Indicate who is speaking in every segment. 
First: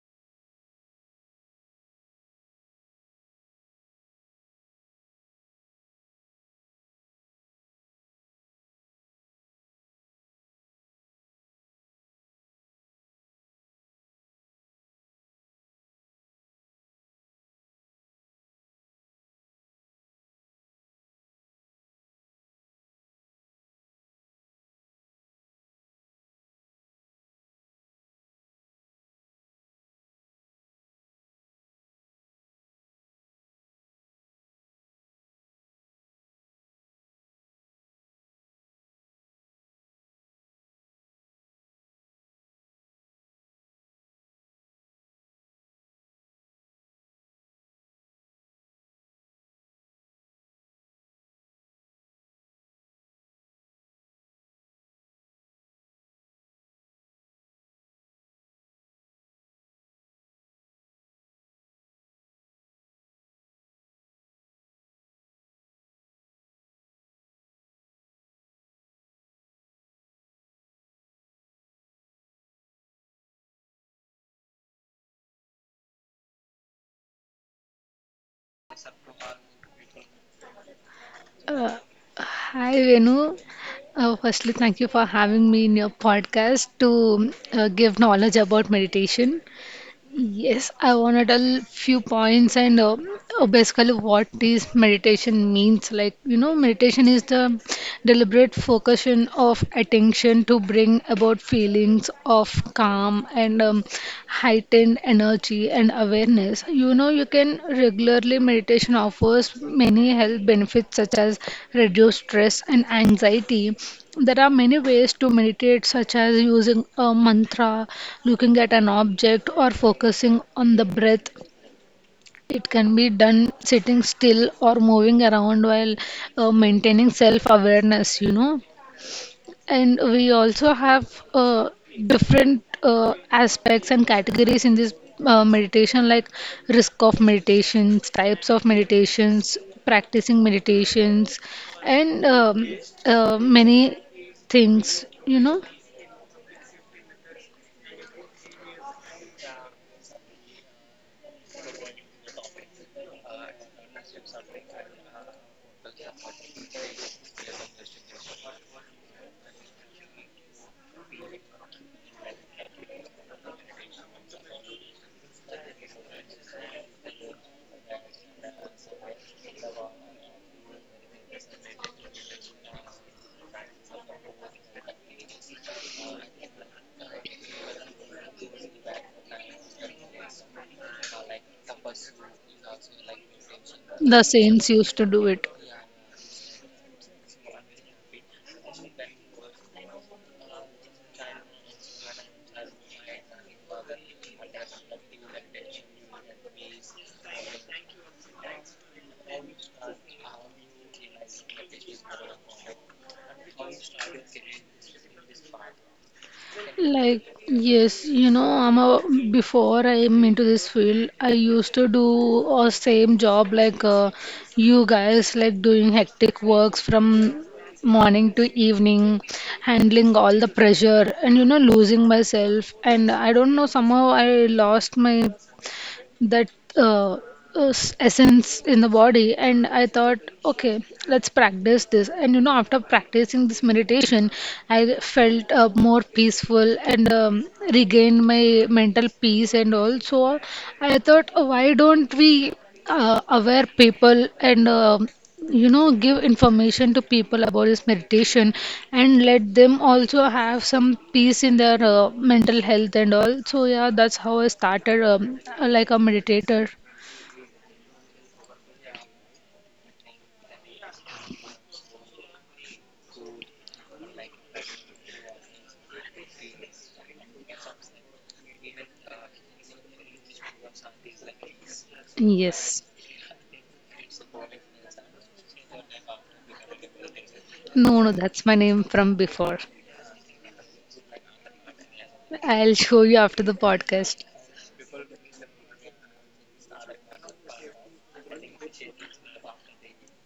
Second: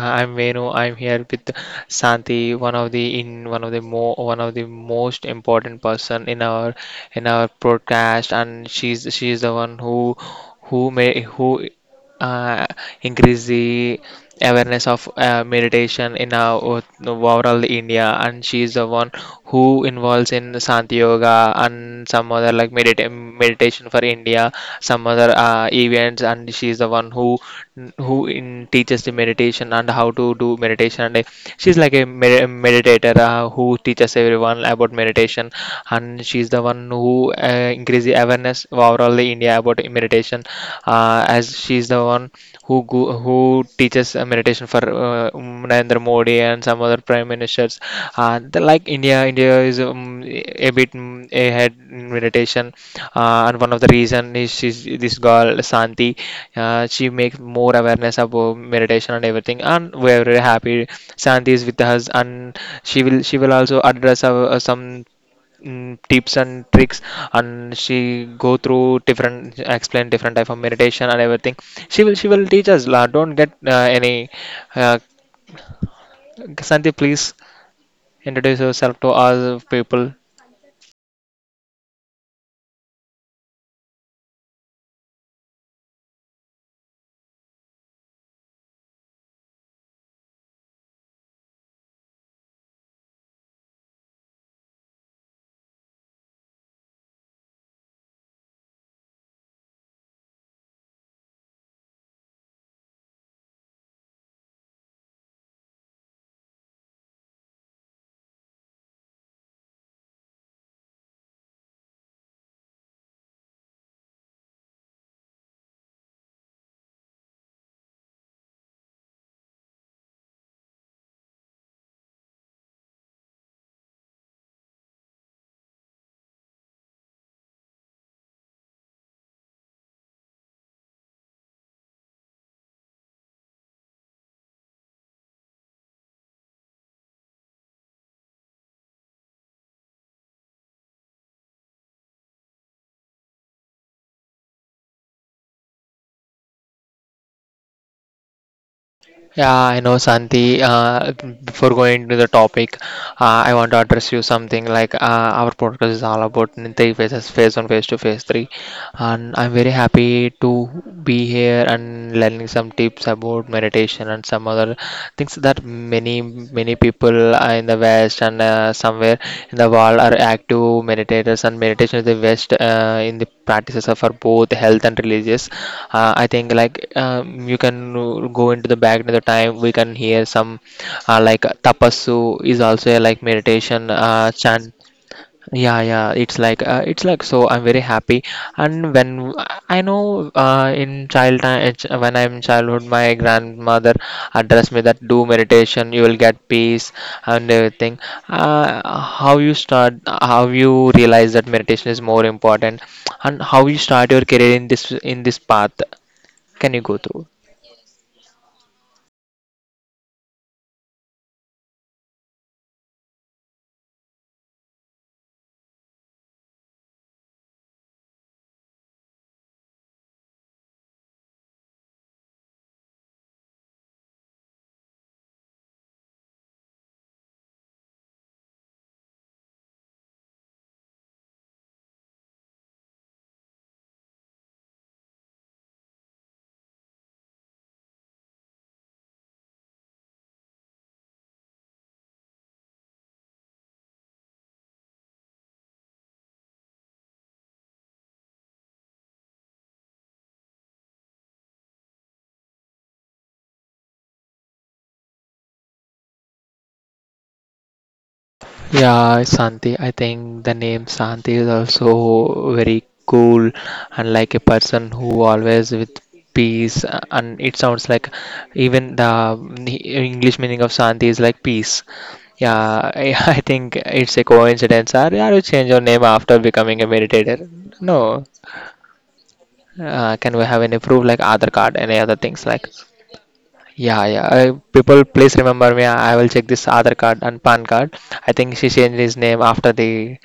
Speaker 1: I'm Venu. I'm here with Santi, one of the mo one of the most important person in our podcast. And she's the one who may who uh, increase the awareness of meditation in our overall India, and she is the one who involves in Santi Yoga and some other like meditation for India, some other events. And she is the one who in teaches the meditation and how to do meditation. And she's like a meditator who teaches everyone about meditation, and she's the one who increase the awareness overall the India about meditation. As she's the one who teaches meditation for Narendra Modi and some other prime ministers. India is a bit ahead in meditation, and one of the reason is she's, this girl Santi. She makes more awareness about meditation and everything, and we're very happy. Santi is with us, and she will also address some tips and tricks, and she go through different explain different type of meditation and everything. She will teach us la. Don't get any uh, Santi, please introduce yourself to us people.
Speaker 2: Uh, Hi Venu. Firstly, thank you for having me in your podcast to give knowledge about meditation. Yes, I wanna tell few points, and basically what is meditation means. Like, you know, meditation is the deliberate focusing of attention to bring about feelings of calm and heightened energy and awareness. You know, you can regularly meditation offers many health benefits such as reduced stress and anxiety. There are many ways to meditate, such as using a mantra, looking at an object, or focusing on the breath. It can be done sitting still or moving around while maintaining self awareness, you know. And we also have different aspects and categories in this meditation, like risk of meditations, types of meditations, practicing meditations, and many things, you know.
Speaker 1: Yeah, I know, Santi. Before going to the topic, I want to address you something like our podcast is all about three phases: phase one, phase two, phase three. And I'm very happy to be here and learning some tips about meditation and some other things. That many many people are in the West, and somewhere in the world are active meditators, and meditation is the West in the practices are for both health and religious. I think like you can go into the back into the time. We can hear some like tapassu is also a like meditation
Speaker 2: The saints
Speaker 1: chant.
Speaker 2: used to do it.
Speaker 1: Yeah, yeah, it's like it's like, so I'm very happy. And when I know, in child time, when I'm in childhood, my grandmother addressed me that do meditation, you will get peace and everything. How you start, how you realize that meditation is more important, and how you start your career in this path? Can you go
Speaker 2: Like,
Speaker 1: through?
Speaker 2: yes, you know, before I'm into this field, I used to do a same job like you guys, like doing hectic works from morning to evening, handling all the pressure and, you know, losing myself. And I don't know, somehow I lost my that uh, essence in the body, and I thought, okay, let's practice this. And, you know, after practicing this meditation, I felt more peaceful and regained my mental peace. And also I thought, why don't we aware people and you know give information to people about this meditation, and let them also have some peace in their mental health and all. So yeah, that's how I started, like a meditator.
Speaker 1: Yeah, Santi, I think the name Santi is also very cool, and like a person who always with peace. And it sounds like even the English meaning of Santi is like peace.
Speaker 2: Yes.
Speaker 1: Yeah, I, I think it's a coincidence. Or yeah, you change your name after becoming a meditator.
Speaker 2: No, no,
Speaker 1: No,
Speaker 2: that's my name from before.
Speaker 1: can we have any proof like other card, any other things like?
Speaker 2: I'll show you after the
Speaker 1: Yeah,
Speaker 2: podcast.
Speaker 1: yeah. People, please remember me. I will check this other card and PAN card. I think she changed his name after the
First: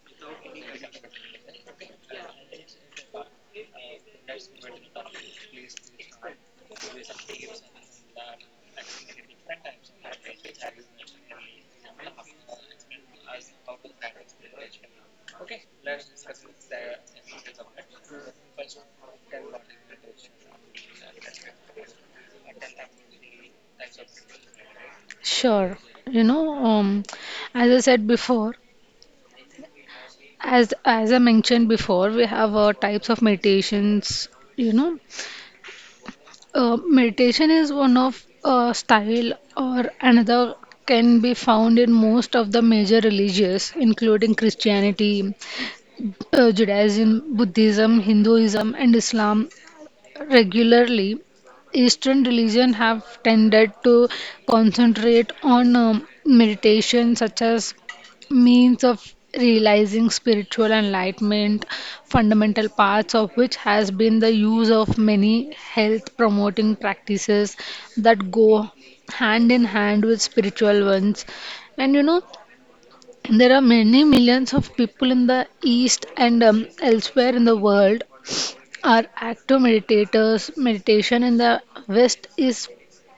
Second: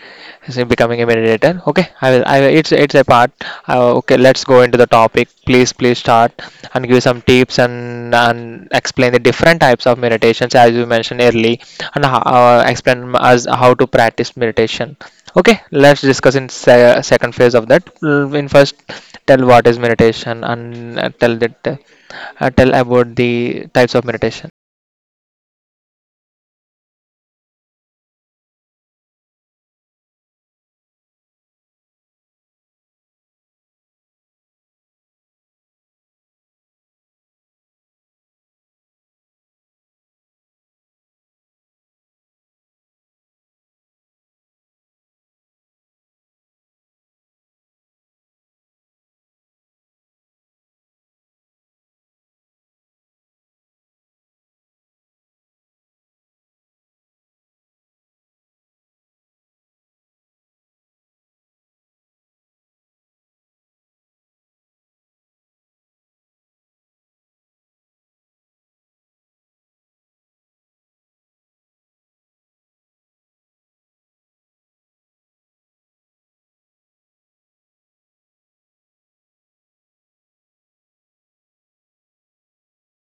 Speaker 1: she becoming a mediator. Okay, I will. I will. It's a part. Okay, let's go into the topic. Please, please start and give some tips and explain the different types of meditations as you mentioned early, and explain us how to practice meditation. Okay, let's discuss in second phase of that. Mm, in first, tell what is meditation and tell about the types of meditation.
Speaker 2: Sure. You know, um as I said before, as I mentioned before, we have types of meditations, you know. Meditation is one of style or another can be found in most of the major religions, including Christianity, Judaism, Buddhism, Hinduism, and Islam. Regularly, Eastern religions have tended to concentrate on meditation, such as means of realizing spiritual enlightenment, fundamental parts of which has been the use of many health promoting practices that go hand in hand with spiritual ones. And you know, there are many millions of people in the East and elsewhere in the world are active meditators. Meditation in the West is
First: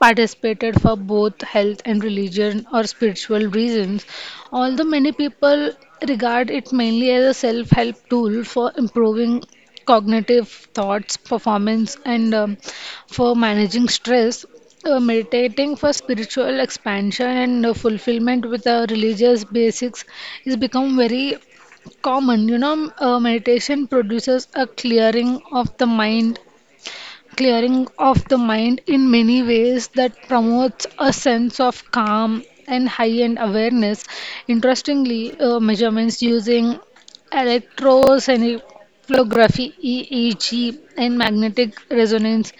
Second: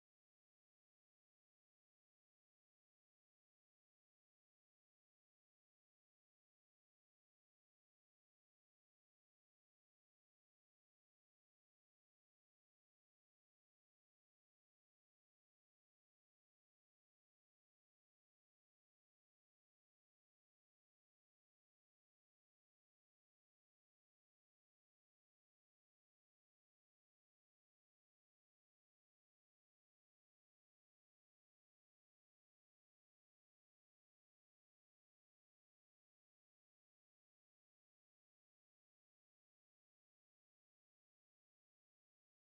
Speaker 2: participated for both health and religion or spiritual reasons. Although many people regard it mainly as a self help tool for improving cognitive thoughts, performance, and for managing stress, meditating for spiritual expansion and fulfillment with the religious basics is become very common. You know, meditation produces a clearing of the mind in many ways that promotes a sense of calm and high end awareness. Interestingly, measurements using electroencephalography, EEG, and magnetic resonance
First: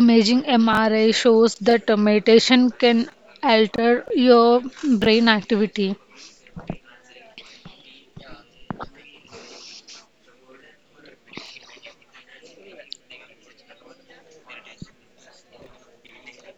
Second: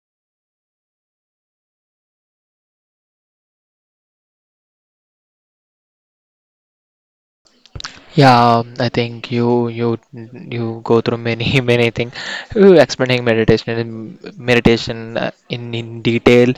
Speaker 2: imaging, MRI, shows that meditation can alter your brain activity.
Speaker 1: Yeah, I think you go through many many things. You explaining meditation in detail.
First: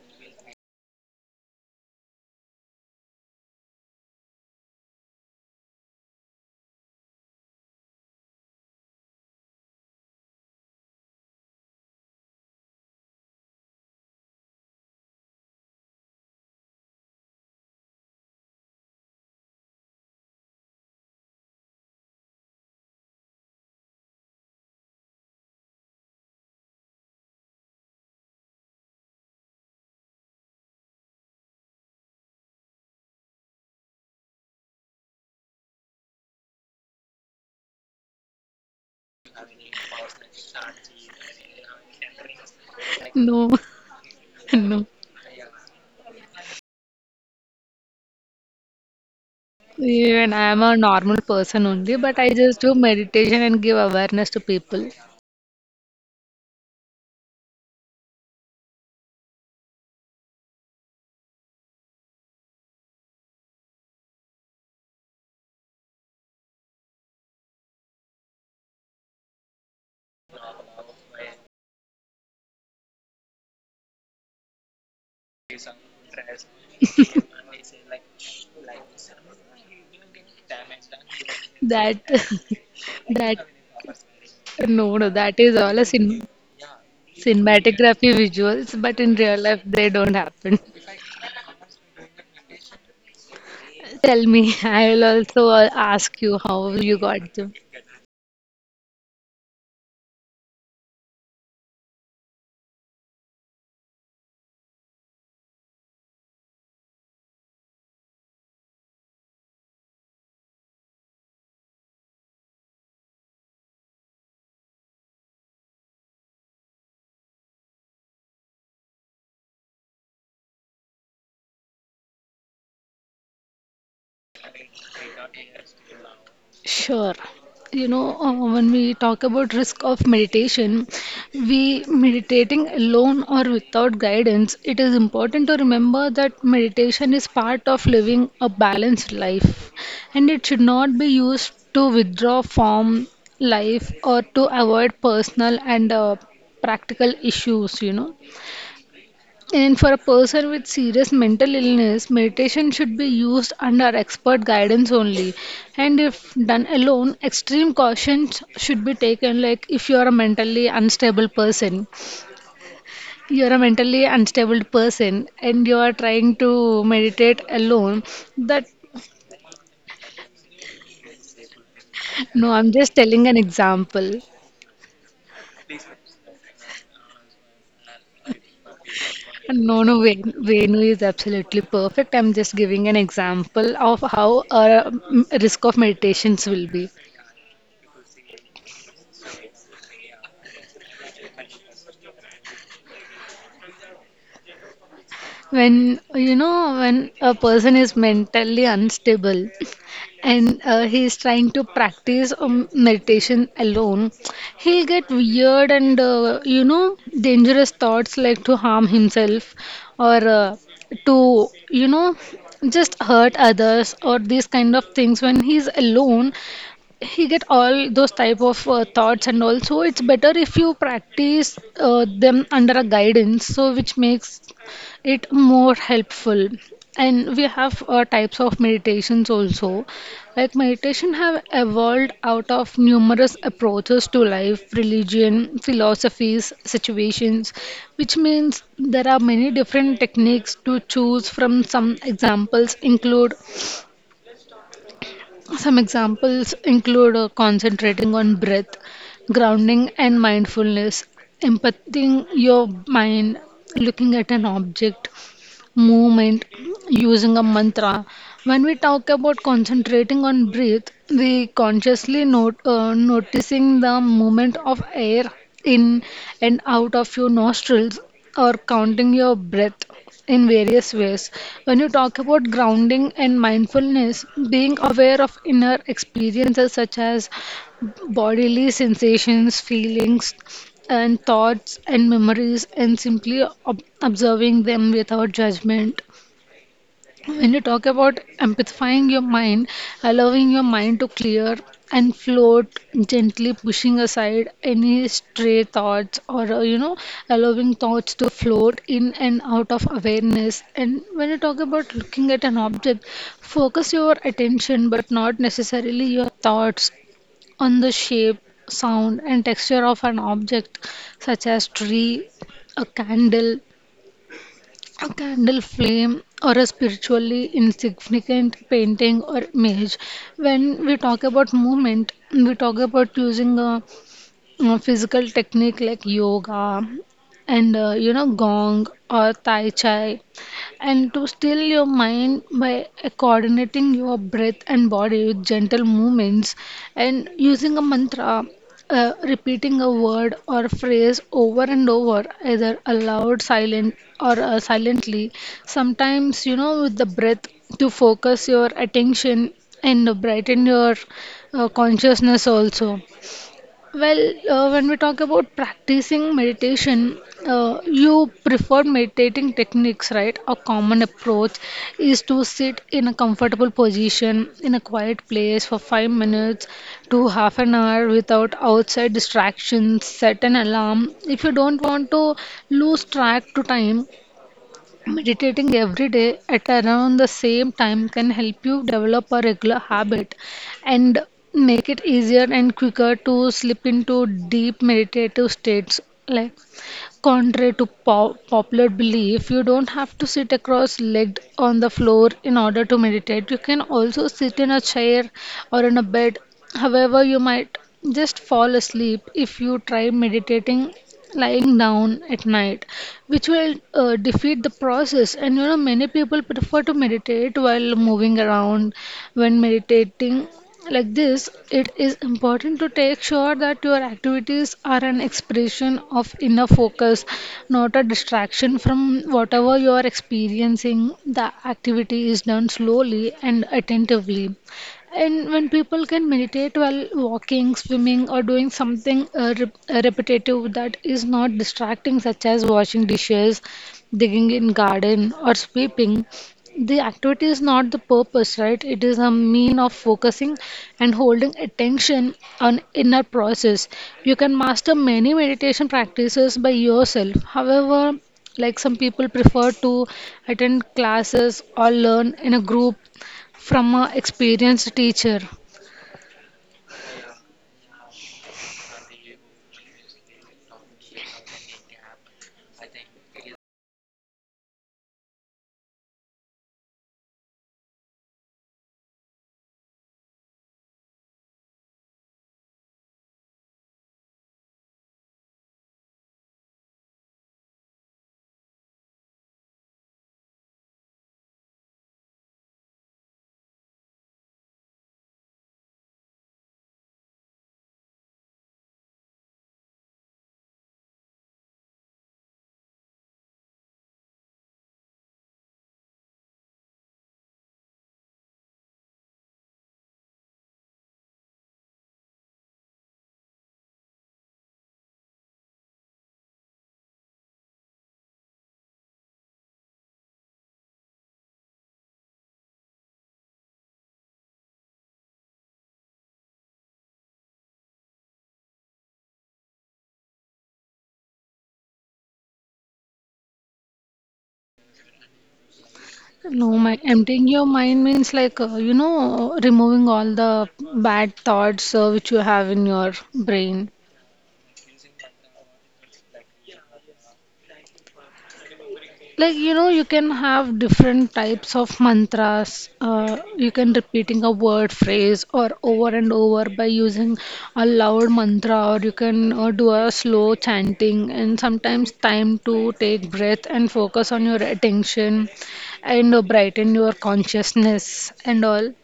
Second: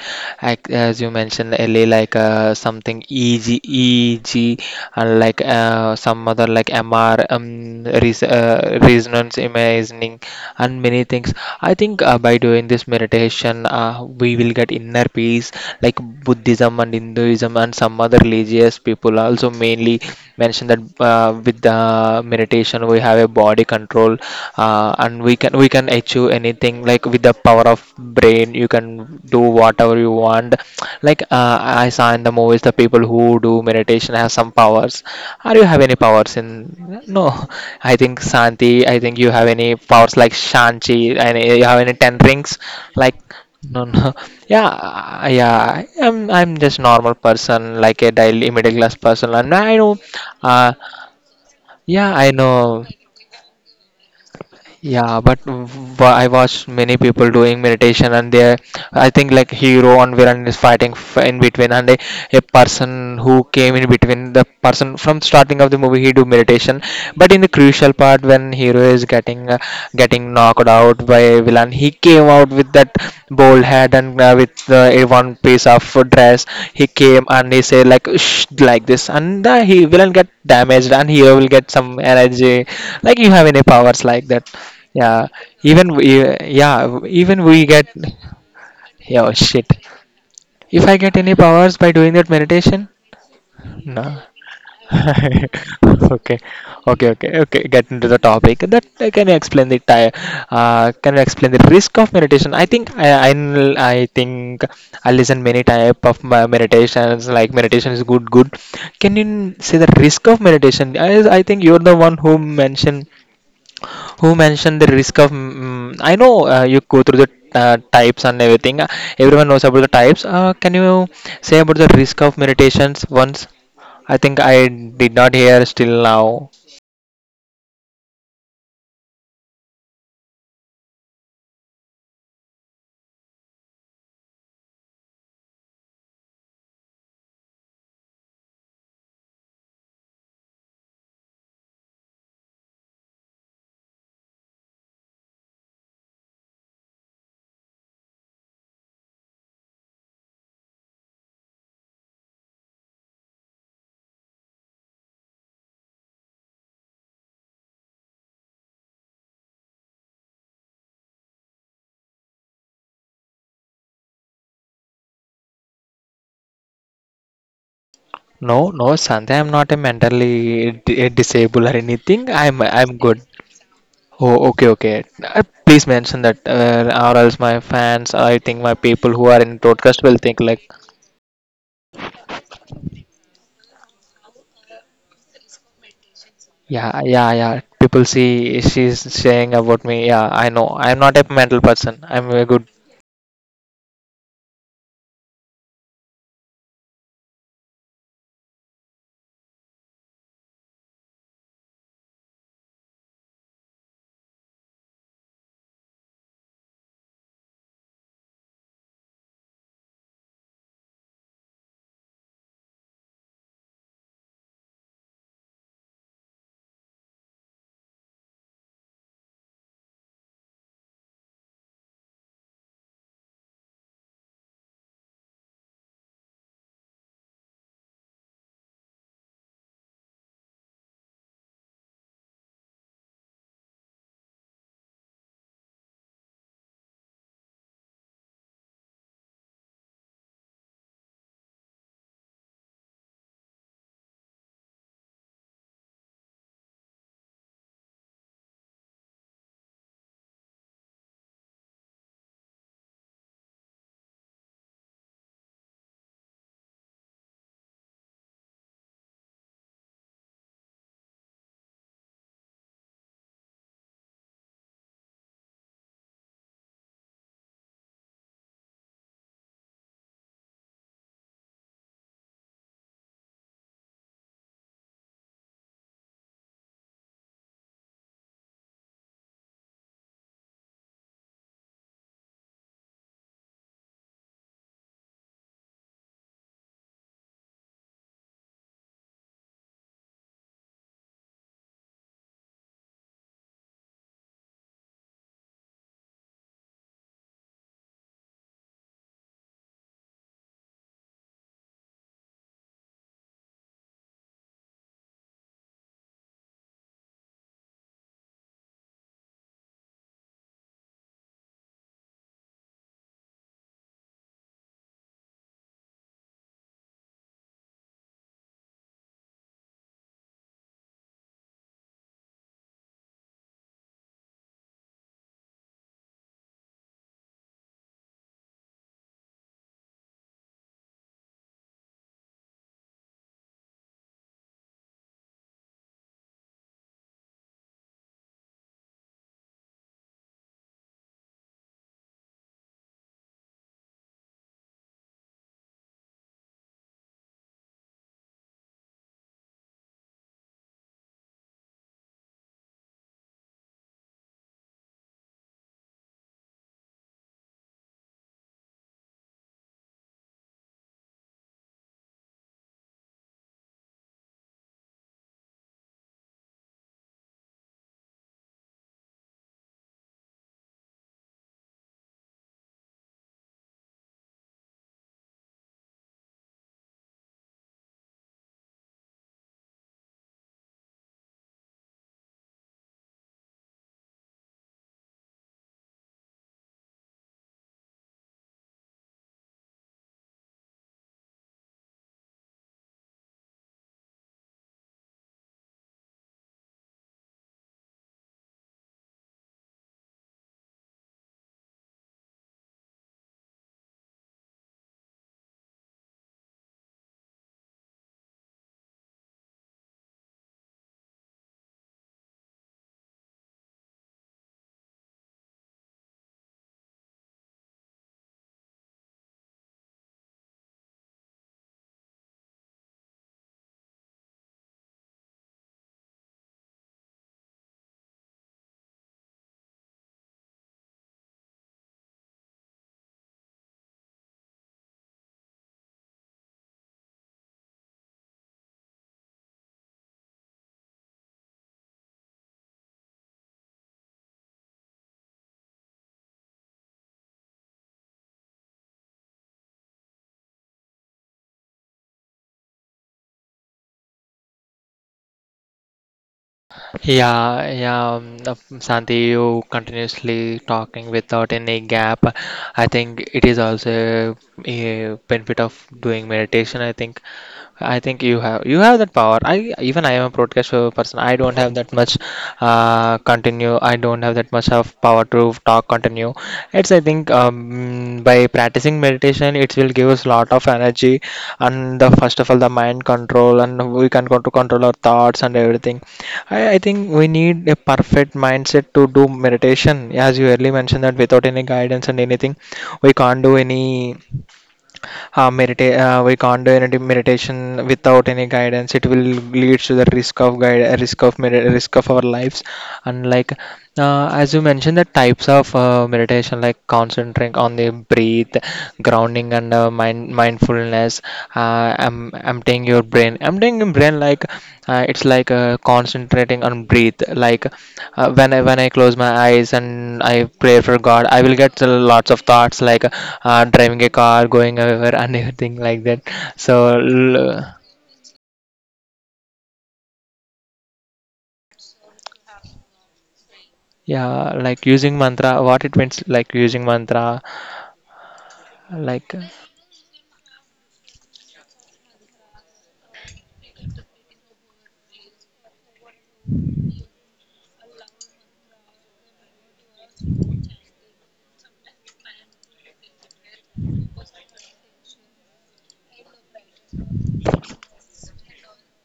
Speaker 1: As you mentioned earlier, like something EEG EEG, and like some other like MR resonance imaging and many things. I think by doing this meditation, we will get inner peace. Like Buddhism and Hinduism and some other religious people also mainly mentioned that with the meditation we have a body control. And we can achieve anything like with the power of brain. You can do whatever you want, like I saw in the movies the people who do meditation have some powers. Are you have any powers in? No, I think, Santi, I think you have any powers like Shanti, and you have any 10 rings like?
Speaker 2: No.
Speaker 1: No, no.
Speaker 2: No.
Speaker 1: Yeah. I- I'm just normal person, like a daily middle class person. And I know,
Speaker 2: Even I am
Speaker 1: uh,
Speaker 2: a normal person only,
Speaker 1: yeah,
Speaker 2: but
Speaker 1: I
Speaker 2: I just do
Speaker 1: know.
Speaker 2: meditation and give awareness to people.
Speaker 1: Yeah, but w- I watch many people doing meditation, and they, I think like hero and villain is fighting in between, and a person who came in between, the person from starting of the movie he do meditation, but in the crucial part when hero is getting getting knocked out by a villain, he came out with that bald head and with a one piece of dress. He came and he said like shh, like this, and he villain get damaged, and hero will get some
Speaker 2: That.
Speaker 1: energy. Like you
Speaker 2: That,
Speaker 1: have any powers like that?
Speaker 2: no, no,
Speaker 1: Yeah,
Speaker 2: that is all a cin
Speaker 1: yeah, even we get,
Speaker 2: cinematography visuals, but in
Speaker 1: yeah, oh,
Speaker 2: real life,
Speaker 1: shit.
Speaker 2: they don't happen.
Speaker 1: If I get any powers by doing that meditation, no.
Speaker 2: Tell me, I will also ask
Speaker 1: okay,
Speaker 2: you how you
Speaker 1: okay, okay,
Speaker 2: got them.
Speaker 1: okay. Get into the topic. That can you explain the can you explain the risk of meditation? I think I think I listen many type of meditations. Like meditation is good, good. Can you say the risk of meditation? I think you're the one who mentioned the risk of I know, you go through the types and everything. Everyone knows about the types. Can you say about the risk of meditations once? I think I did not hear still now.
Speaker 2: Sure. You know, when we talk about risk of meditation, we meditating alone or without guidance, it is important to remember that meditation is part of living a balanced life and it should not be used to withdraw from life or to avoid personal and practical issues, you know. And for a person with serious mental illness, meditation should be used under expert guidance only. And if done alone, extreme cautions should be taken. Like, if you are a mentally unstable person, you are a mentally unstable person, and you are trying to meditate alone.
Speaker 1: No,
Speaker 2: That.
Speaker 1: no, Sandhya, I'm not a mentally disabled or anything.
Speaker 2: No,
Speaker 1: i'm
Speaker 2: I'm
Speaker 1: i'm
Speaker 2: just
Speaker 1: good.
Speaker 2: telling an example.
Speaker 1: Oh, okay, okay. Uh, please mention that, or else my fans, I think my people who are in
Speaker 2: No,
Speaker 1: broadcast
Speaker 2: no,
Speaker 1: will think like.
Speaker 2: Venu is absolutely perfect. I'm just giving an example of how our risk of meditations will be.
Speaker 1: Yeah, yeah, yeah. People, see, she's saying about me. Yeah, I know. I'm not a mental person. I'm a good.
Speaker 2: When you know, when a person is mentally unstable and he is trying to practice meditation alone, he'll get weird and you know dangerous thoughts like to harm himself, or to you know just hurt others, or these kind of things. When he's alone, he get all those type of thoughts. And also it's better if you practice them under a guidance, so which makes it more helpful. And we have types of meditations also. Like, meditation have evolved out of numerous approaches to life, religion, philosophies, situations, which means there are many different techniques to choose from. Some examples include concentrating on breath, grounding and mindfulness, empathizing your mind, looking at an object, movement, using a mantra. When we talk about concentrating on breath, we consciously note, noticing the movement of air in and out of your nostrils, or counting your breath in various ways. When you talk about grounding and mindfulness, being aware of inner experiences such as bodily sensations, feelings, and thoughts and memories, and simply observing them without judgment. When you talk about empathifying your mind, allowing your mind to clear and float, gently pushing aside any stray thoughts, or you know allowing thoughts to float in and out of awareness. And when you talk about looking at an object, focus your attention but not necessarily your thoughts, on the shape, sound, and texture of an object, such as tree, a candle, a candle flame, or a spiritually insignificant painting or image. When we talk about movement, we talk about using a physical technique like yoga and you know gong or tai chi, and to still your mind by coordinating your breath and body with gentle movements. And using a mantra, repeating a word or phrase over and over, either aloud silent or silently, sometimes you know with the breath, to focus your attention and brighten your consciousness also. Well, when we talk about practicing meditation, you preferred meditating techniques, right? A common approach is to sit in a comfortable position in a quiet place for 5 minutes to half an hour without outside distractions. Set an alarm if you don't want to lose track to time. Meditating every day at around the same time can help you develop a regular habit and make it easier and quicker to slip into deep meditative states. Like, contrary to popular belief, you don't have to sit across legged on the floor in order to meditate. You can also sit in a chair or in a bed. However, you might just fall asleep if you try meditating lying down at night, which will defeat the process. And you know, many people prefer to meditate while moving around. When meditating like this, it is important to take sure that your activities are an expression of inner focus, not a distraction from whatever you are experiencing. The activity is done slowly and attentively. And when people can meditate while walking, swimming, or doing something repetitive that is not distracting, such as washing dishes, digging in garden, or sweeping, the activity is not the purpose, right? It is a mean of focusing and holding attention on inner process. You can master many meditation practices by yourself. However, like, some people prefer to attend classes or learn in a group from a experienced teacher.
Speaker 1: Yeah, yeah. Santi, you continuously talking without any gap. I think it is also a benefit of doing meditation. I think. I think you have that power. I, even I am a broadcast person. I don't have that much continue. I don't have that much of power to talk continue. It's I think by practicing meditation, it will give us lot of energy, and the first of all the mind control, and we can go to control our thoughts and everything. I think we need a perfect mindset to do meditation. As you earlier mentioned that without any guidance and anything, we can't do any we can't do any meditation without any guidance. It will lead to the risk of our lives. And like, as you mentioned the types of meditation, like concentrating on the breath, grounding and mindfulness, I'm emptying your brain like it's like concentrating on breathe, like when I close my eyes and I pray for God, I will get lots of thoughts like driving a car, going over, and everything like that.
Speaker 2: No, my
Speaker 1: So,
Speaker 2: emptying your
Speaker 1: l-
Speaker 2: mind means like, you know, removing all the bad thoughts which you have in your brain.
Speaker 1: yeah, like using mantra, what it means, like using mantra, like,
Speaker 2: Like, you know, you can have different types of mantras, you can repeating a word phrase or over and over by using a loud mantra, or you can do a slow chanting and sometimes time to take breath and focus on your attention and brighten your consciousness and all.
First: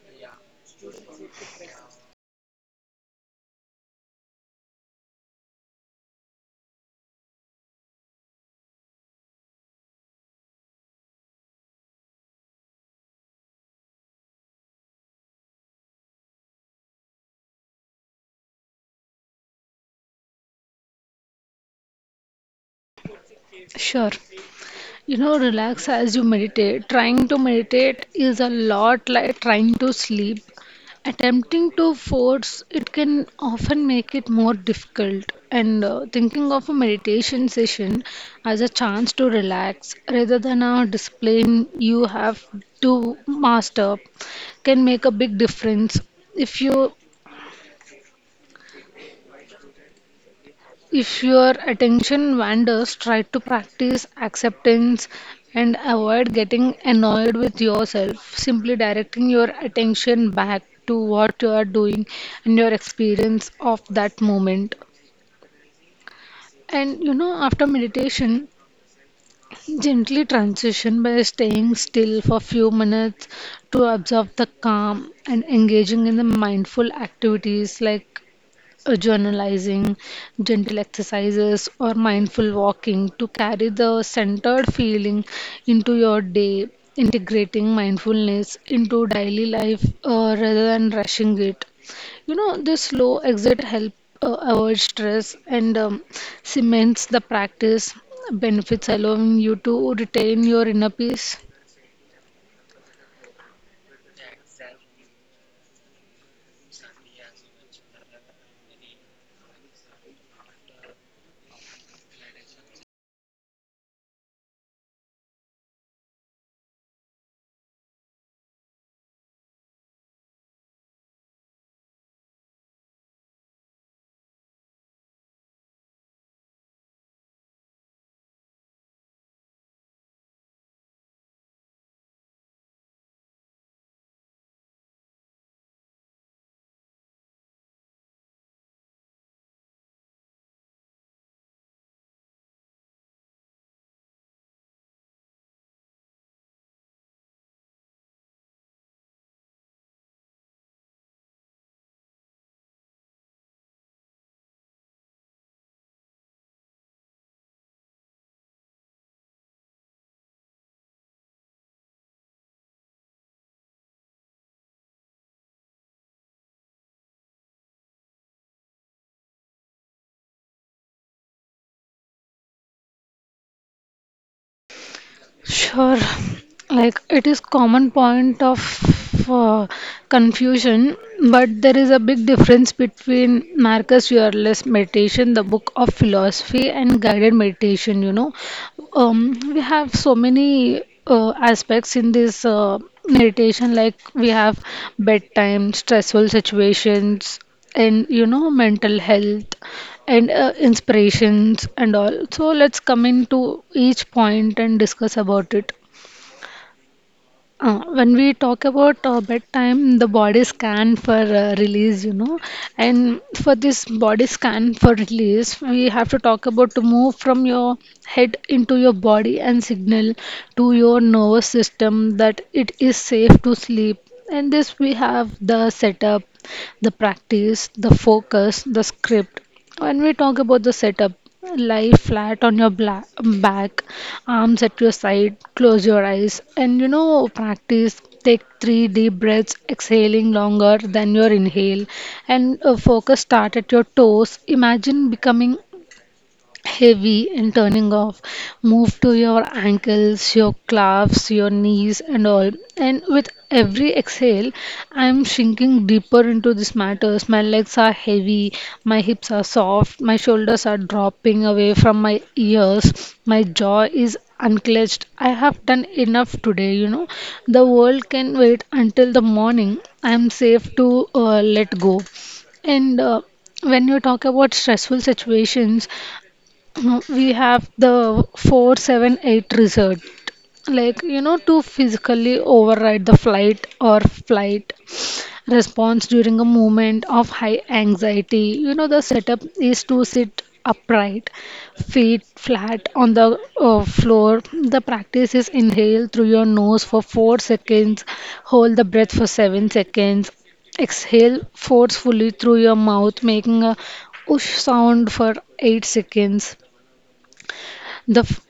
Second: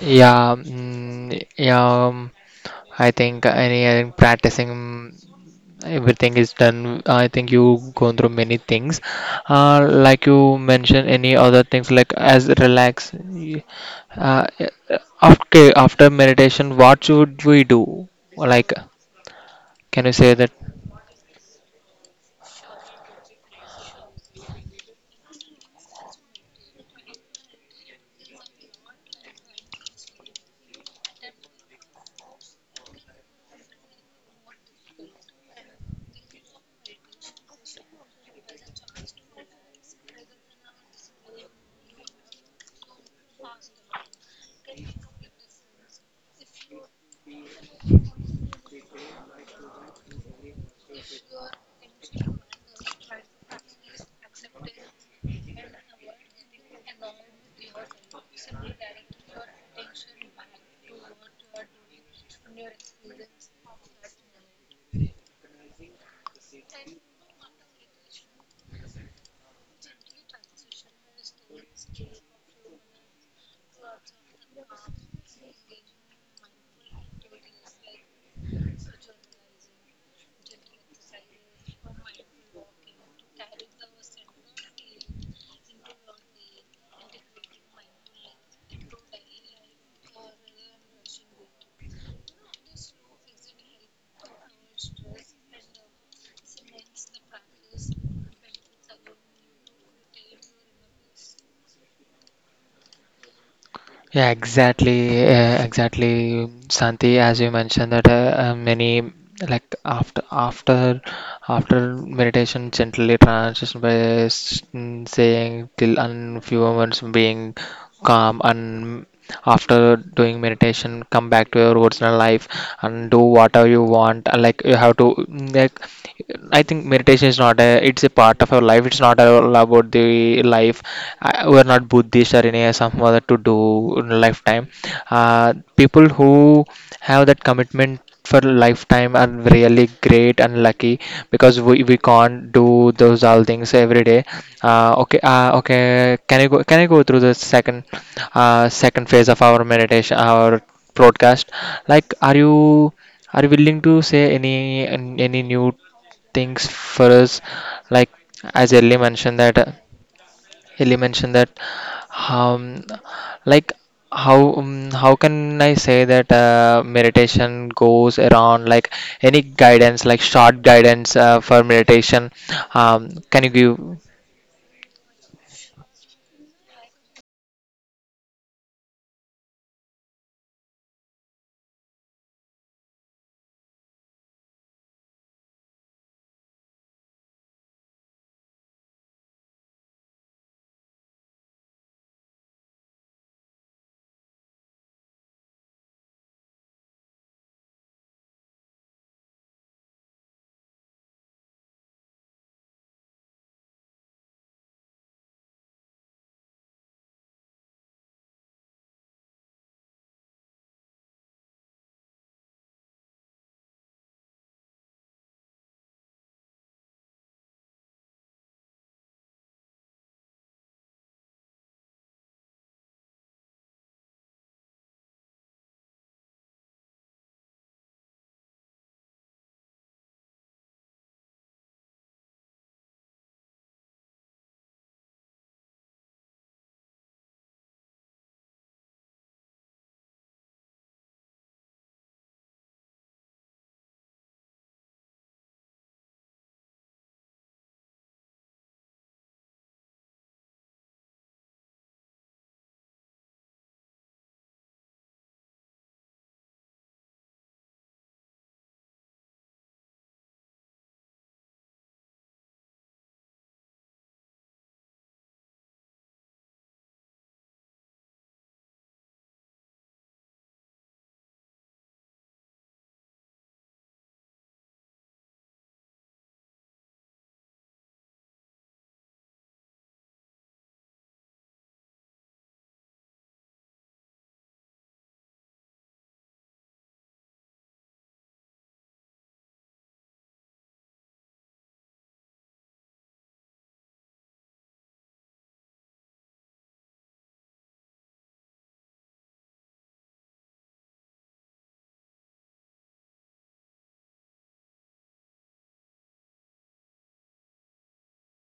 Speaker 1: yeah, yeah, I think any practicing everything is done. I think you gone through many things, like you mentioned, any other things like as relax. Uh, uh, okay, after meditation, what should we do? Like, can you say that?
Speaker 2: Sure. You know, relax as you meditate. Trying to meditate is a lot like trying to sleep. Attempting to force it can often make it more difficult. And thinking of a meditation session as a chance to relax rather than a discipline you have to master can make a big difference. If you If your attention wanders, try to practice acceptance and avoid getting annoyed with yourself. Simply directing your attention back to what you are doing and your experience of that moment. And you know, after meditation, gently transition by staying still for few minutes to observe the calm and engaging in the mindful activities like journalizing, gentle exercises, or mindful walking, to carry the centered feeling into your day, integrating mindfulness into daily life rather than rushing it. You know, this slow exit help avoid stress and cements the practice benefits, allowing you to retain your inner peace.
Speaker 1: Yeah, exactly, Santi. As you mentioned that many like after meditation gently transition by saying till and few moments being calm. And after doing meditation, come back to your original life and do whatever you want. And, like you have to like, I think meditation is not a it's a part of our life. It's not all about the life. I, we're not Buddhist or any some other to do in lifetime. People who have that commitment for lifetime are really great and lucky, because we can't do those all things every day. Okay, okay. Can I go? Can I go through the second second phase of our meditation, our broadcast? Like, are you? Are you willing to say any any new things for us, like as Ellie mentioned that Ellie mentioned that um, like how, how can I say that meditation goes around, like any guidance like short guidance for meditation. Can you give?
Speaker 2: Sure. Like, it is common point of confusion, but there is a big difference between Marcus Aurelius meditation, the book of philosophy, and guided meditation. You know, we have so many aspects in this meditation. Like, we have bedtime, stressful situations, and you know, mental health, and inspirations and all. So let's come into each point and discuss about it. When we talk about bedtime, the body scan for release, you know, and for this body scan for release, we have to talk about to move from your head into your body and signal to your nervous system that it is safe to sleep. And this we have the setup, the practice, the focus, the script. When we talk about the setup, lie flat on your back, arms at your side, close your eyes, and you know, practice. Take three deep breaths, exhaling longer than your inhale, and focus start at your toes. Imagine becoming heavy and turning off. Move to your ankles, your calves, your knees, and all. And with every exhale, I'm sinking deeper into these matters. My legs are heavy, my hips are soft, my shoulders are dropping away from my ears, my jaw is unclenched. I have done enough today, you know. The world can wait until the morning. I am safe to let go. And when you talk about stressful situations, we have the 4-7-8 result, like, you know, to physically override the flight or flight response during a moment of high anxiety. You know, the setup is to sit upright, feet flat on the floor. The practice is, inhale through your nose for 4 seconds, hold the breath for 7 seconds, exhale forcefully through your mouth making a whoosh sound for 8 seconds. the f-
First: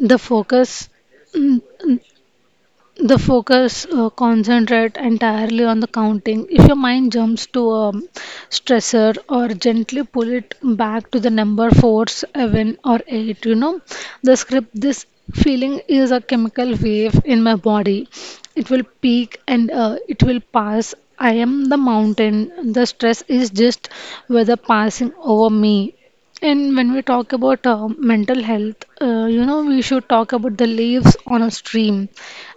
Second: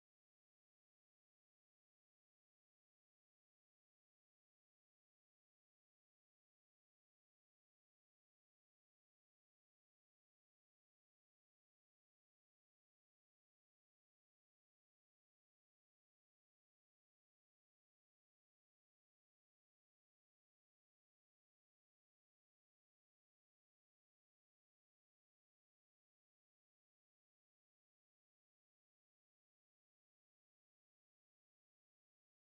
Speaker 2: the focus. The focus, concentrate entirely on the counting. If your mind jumps to a stressor, or gently pull it back to the number 4, 7, or 8, you know. The script: this feeling is a chemical wave in my body. It will peak, and it will pass. I am the mountain, the stress is just weather passing over me. And when we talk about mental health, you know, we should talk about the leaves on a stream.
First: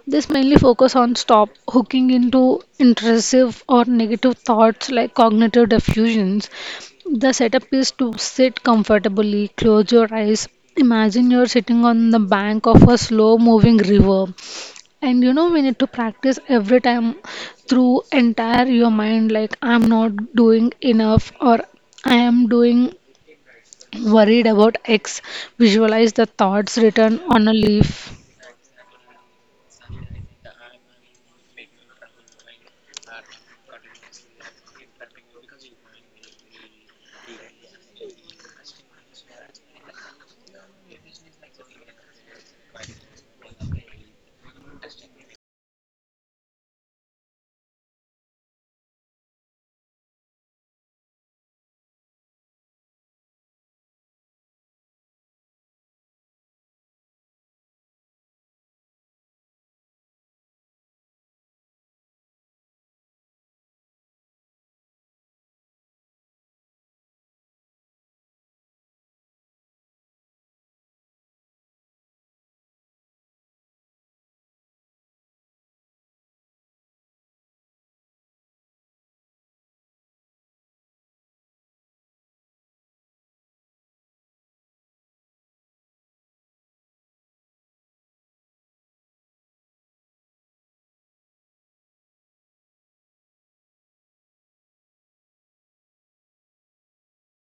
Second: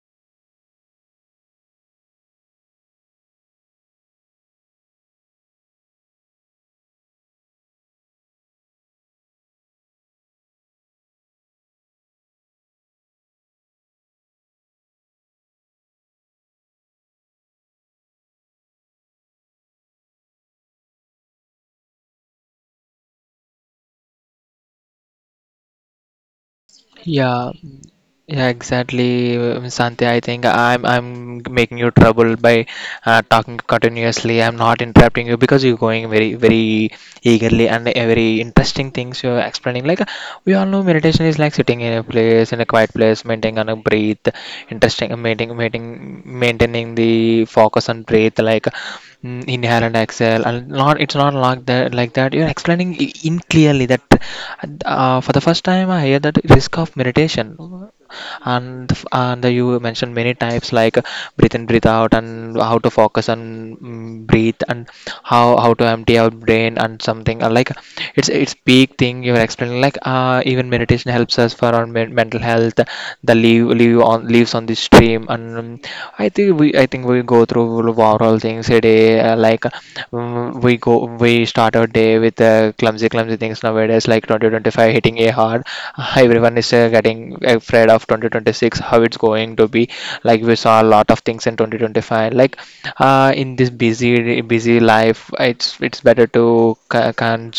Speaker 2: This mainly focus on stop hooking into intrusive or negative thoughts, like cognitive diffusions. The setup is to sit comfortably, close your eyes. Imagine you're sitting on the bank of a slow moving river. And you know, we need to practice every time through entire your mind, like, I'm not doing enough, or I am doing worried about X. Visualize the thoughts written
Speaker 1: Yeah.
Speaker 2: on a leaf.
Speaker 1: Yeah, exactly, Santi. I think I'm making you trouble by talking continuously. I'm not interrupting you because you're going very very eagerly and very interesting things you're explaining. We all know, meditation is like sitting in a place, in a quiet place, maintaining on a breath, interesting, maintaining the focus on breath, like inhale and exhale. And not, it's not like that like that. You're explaining in clearly that for the first time I hear that risk of meditation, and you mentioned many types like breathe in, breathe out, and how to focus, and breathe, and how to empty our brain and something like it's big thing you're explaining, like even meditation helps us for our mental health, the leave on leaves on this stream. And I think we go through overall things a day, like we start our day with uh, clumsy things nowadays, like 2025 hitting a hard. Everyone is getting afraid of 2026, how it's going to be. Like we saw a lot of things in 2025, like in this busy life it's better to ca- can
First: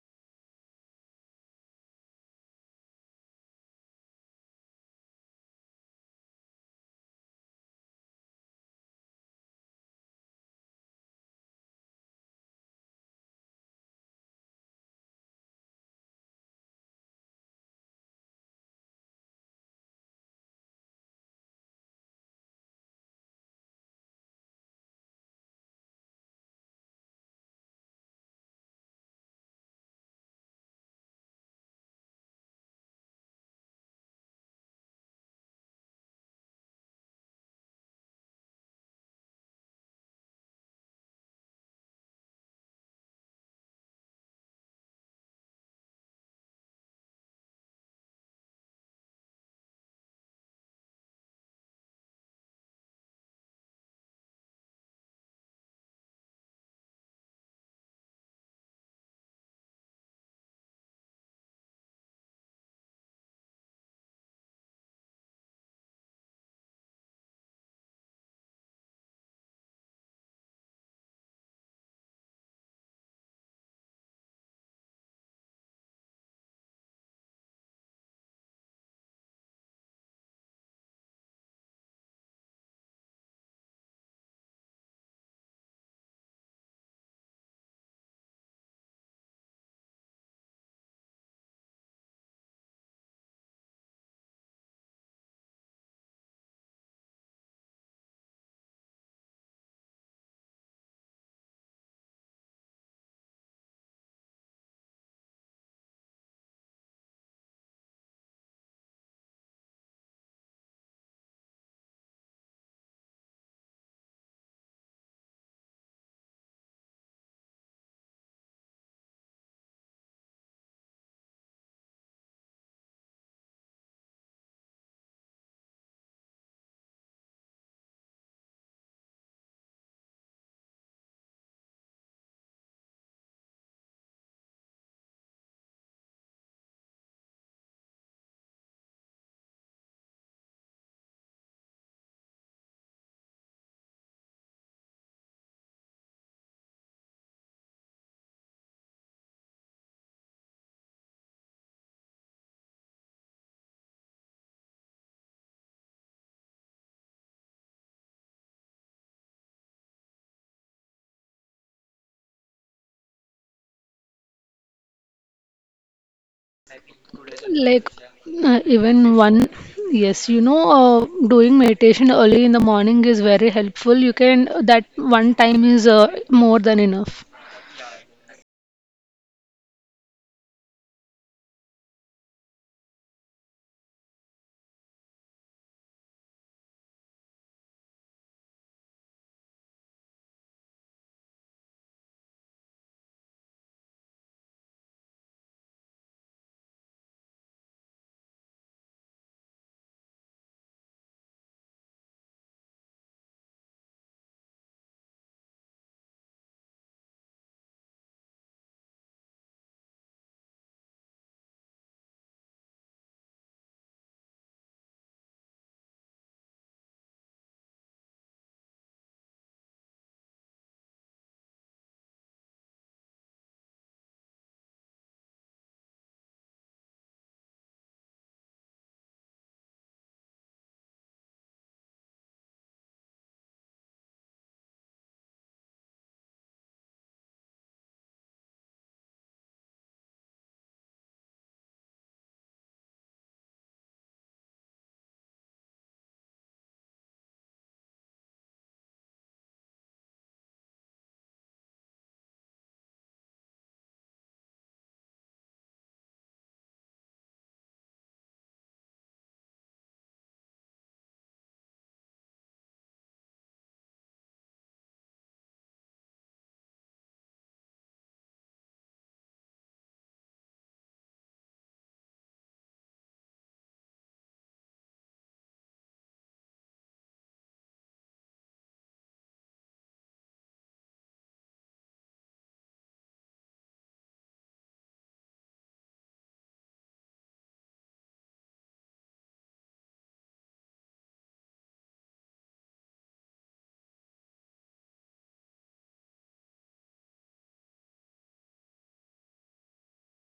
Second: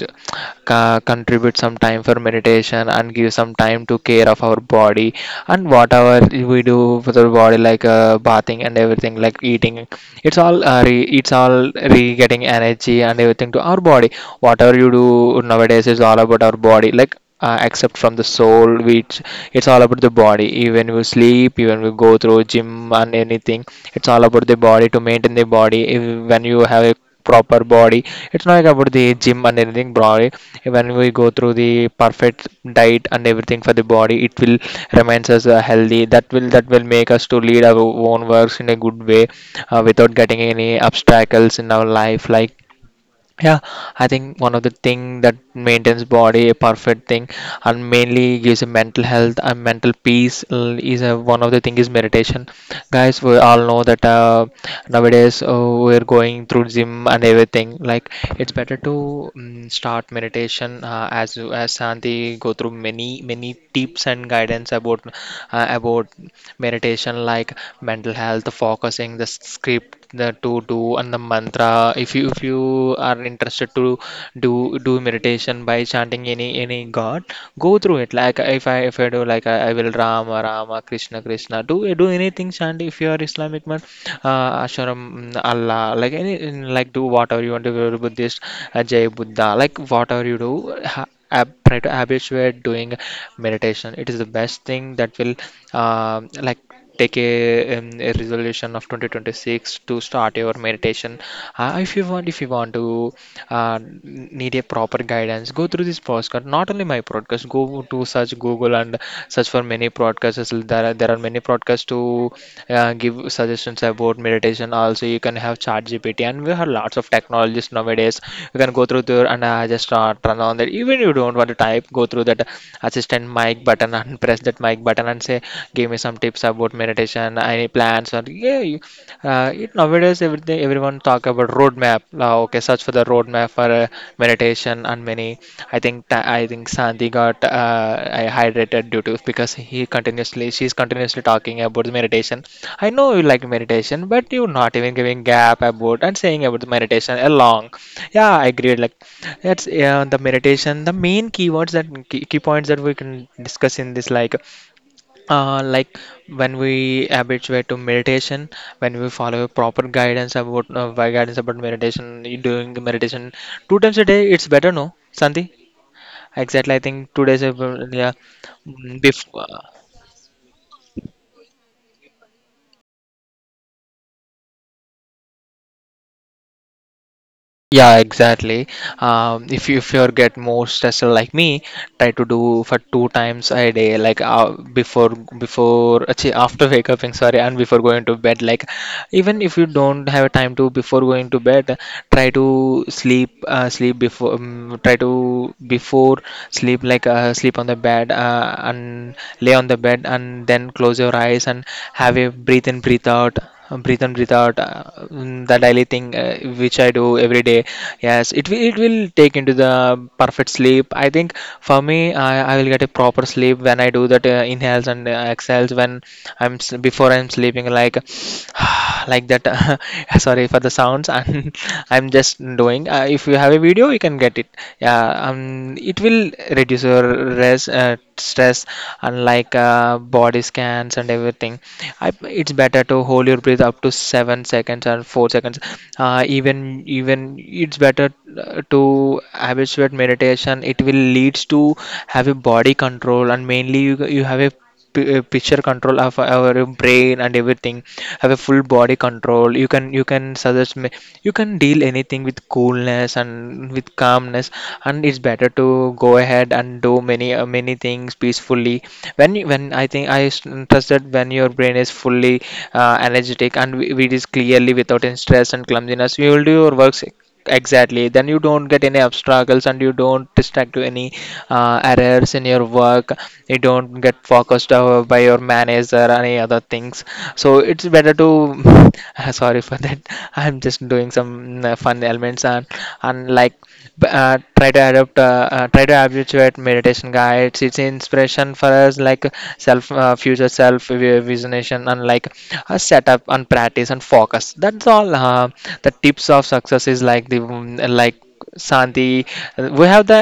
Speaker 1: ca- contribute some time for meditation, and give some time to care of our body. And whatever we do for the body, like bathing and everything, like eating, it's all re it's all re getting energy and everything to our body. Whatever you do nowadays is all about our body, like except from the soul, which it's all about the body. Even we sleep, even we go through gym and anything, it's all about the body, to maintain the body. If, when you have a proper body, it's not like about the gym and anything body. When we go through the perfect diet and everything for the body, it will remains us healthy. That will make us to lead our own works in a good way, without getting any obstacles in our life, like yeah. I think one of the thing that maintains body a perfect thing and mainly gives a mental health and mental peace, is a, one of the thing, is meditation. Guys, we all know that nowadays, we're going through gym and everything, like it's better to start meditation. As Santi go through many tips and guidance about meditation, like mental health, focusing the script, the to do, and the mantra. If you are interested to do meditation by chanting any god, go through it. Like if I do, like I will rama rama, krishna krishna, do anything, chant. If you are islamic man, ashram, allah, like any, like do whatever you want to do. Buddhist, jai buddha, like whatever you do. Try to habituate doing meditation. It is the best thing that will uh, like take a resolution of 2026 to start your meditation. If you want to need a proper guidance, go through this podcast. Not only my podcast, go to search google and search for many podcasts. There are many podcasts to give suggestions about meditation. Also you can have ChatGPT, and we have lots of technologies nowadays. You can go through there, and just turn on that. Even you don't want to type, go through that assistant mic button and press that mic button and say, "Give me some tips about meditation, any plans," or yeah, you, nowadays everything, everyone talk about roadmap. Okay, search for the roadmap for meditation and many. I think Sandy got I hydrated due to, because he continuously, she's continuously talking about the meditation. I know you like meditation, but you're not even giving gap about and saying about the meditation along. Yeah, I agree. Like that's yeah, the meditation, the main keywords, that key, key points that we can discuss in this, like when we habituate to meditation, when we follow proper guidance about by guidance about meditation, you doing meditation two times a day, it's better, no, Santi? Exactly, I think 2 days,
Speaker 2: Like,
Speaker 1: yeah, mm,
Speaker 2: even
Speaker 1: before,
Speaker 2: one, yes, you know, doing meditation early in the morning is very helpful. You can That one time is more than enough.
Speaker 1: yeah, exactly. If you get more stressed like me, try to do for two times a day, like uh, before actually after wake up, sorry, and before going to bed. Like even if you don't have time to before going to bed, try to sleep, sleep before, try to before sleep, like sleep on the bed, and lay on the bed, and then close your eyes and have a breathe in, breathe out, breathe in, breathe out, the daily thing which I do every day. Yes, it will take into the perfect sleep, I think. For me, I will get a proper sleep when I do that inhales and exhales when before I'm sleeping, like like that. Sorry for the sounds. And I'm just doing. If you have a video, you can get it. Yeah, um, it will reduce your res, uh, stress, unlike body scans and everything. I, it's better to hold your breath up to 7 seconds or 4 seconds. Uh, even even it's better to habituate meditation. It will leads to have a body control, and mainly you have a picture control of our brain and everything, have a full body control. You can suggest me, you can deal anything with coolness and with calmness. And it's better to go ahead and do many many things peacefully. When you, when I think I s- Trust that when your brain is fully energetic and it is clearly without any stress and clumsiness, you will do your work. Exactly. Then you don't get any obstacles, and you don't distract to any errors in your work. You don't get focused by your manager or any other things. So it's better to. Sorry for that. I'm just doing some fun elements. And like, try to adopt, try to habituate meditation guides. It's inspiration for us, like self, future self visionation, and like a setup, and practice, and focus. That's all, the tips of success is like the, like Santi, we have the,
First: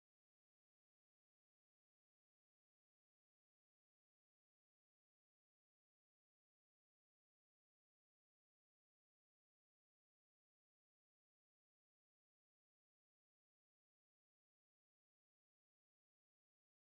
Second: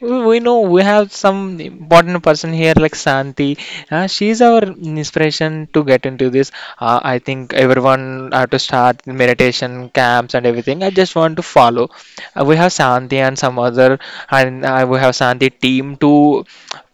Speaker 1: we know we have some important person here, like Santi. She's our inspiration to get into this. I think everyone have to start meditation camps and everything. I just want to follow. We have Santi and some other, and we have Santi team to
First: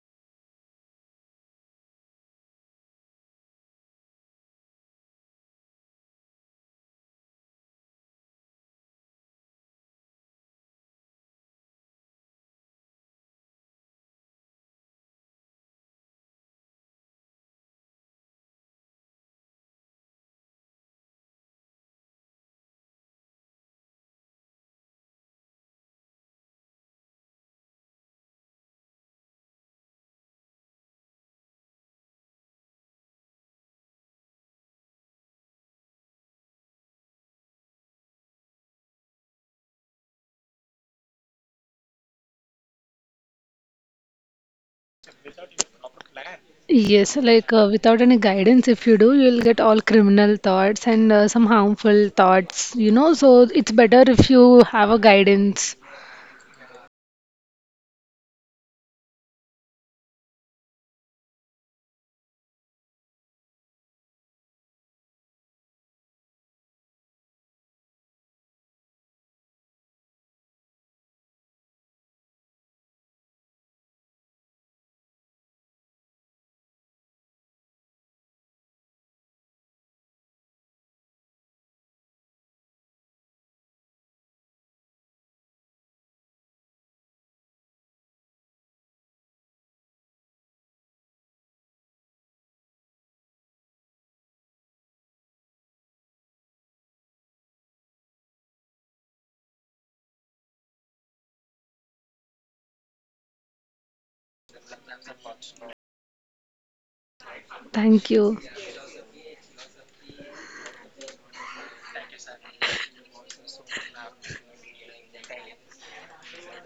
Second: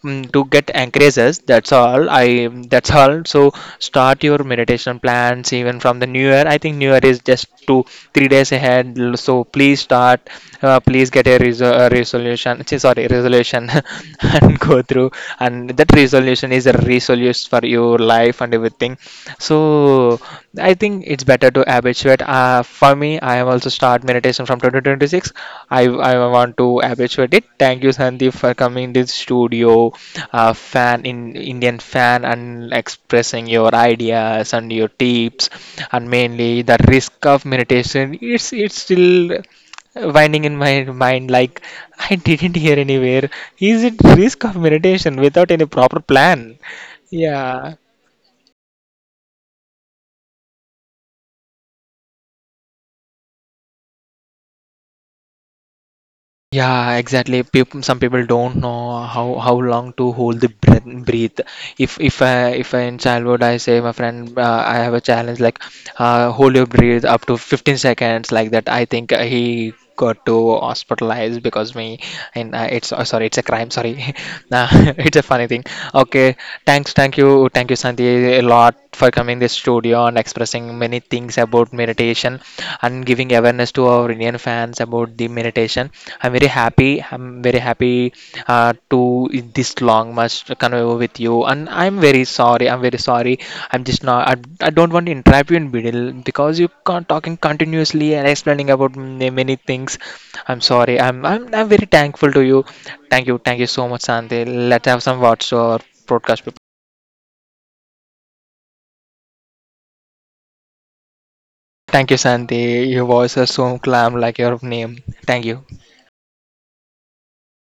Speaker 1: to get anchorages. That's all i that's all. So start your meditation plans even from the new year. I think new year is just 2 3 days ahead. So please start, please get a, a resolution, sorry, resolution, and go through, and that resolution is a resolution for your life and everything. So I think it's better to habituate. For me, I am also start meditation from 2026. I I want to habituate it. Thank you, Sandeep, for coming this studio, fan in Indian fan, and expressing your ideas and your tips, and mainly the risk of meditation. It's still winding in my mind, like I didn't hear anywhere. Is it risk of meditation without any proper plan?
Speaker 2: Yes, like,
Speaker 1: Yeah.
Speaker 2: without any guidance, if you do, you'll get all criminal thoughts and some harmful thoughts, you know. So it's better if you have a guidance.
Speaker 1: Yeah, exactly. People, some people don't know how long to hold the breath, breathe. If I in childhood, I say my friend, I have a challenge, like hold your breath up to 15 seconds, like that. I think he got to hospitalized because me. And it's, oh, sorry, it's a crime, sorry. Nah, it's a funny thing. Okay, thanks, thank you, thank you, Sandy, a lot, for coming this studio and expressing many things about meditation and giving awareness to our Indian fans about the meditation. I'm very happy. I'm very happy to this long much convey with you. And I'm very sorry. I'm very sorry. I'm just not. I don't want to interrupt you in middle because you can't talking continuously and explaining about many things. I'm sorry. I'm very thankful to you. Thank you. Thank you so much, Sandy. Let's have some words to our broadcast people.
Speaker 2: Thank you.
Speaker 1: Thank you, Santi. Your voice is so calm, like your name. Thank you.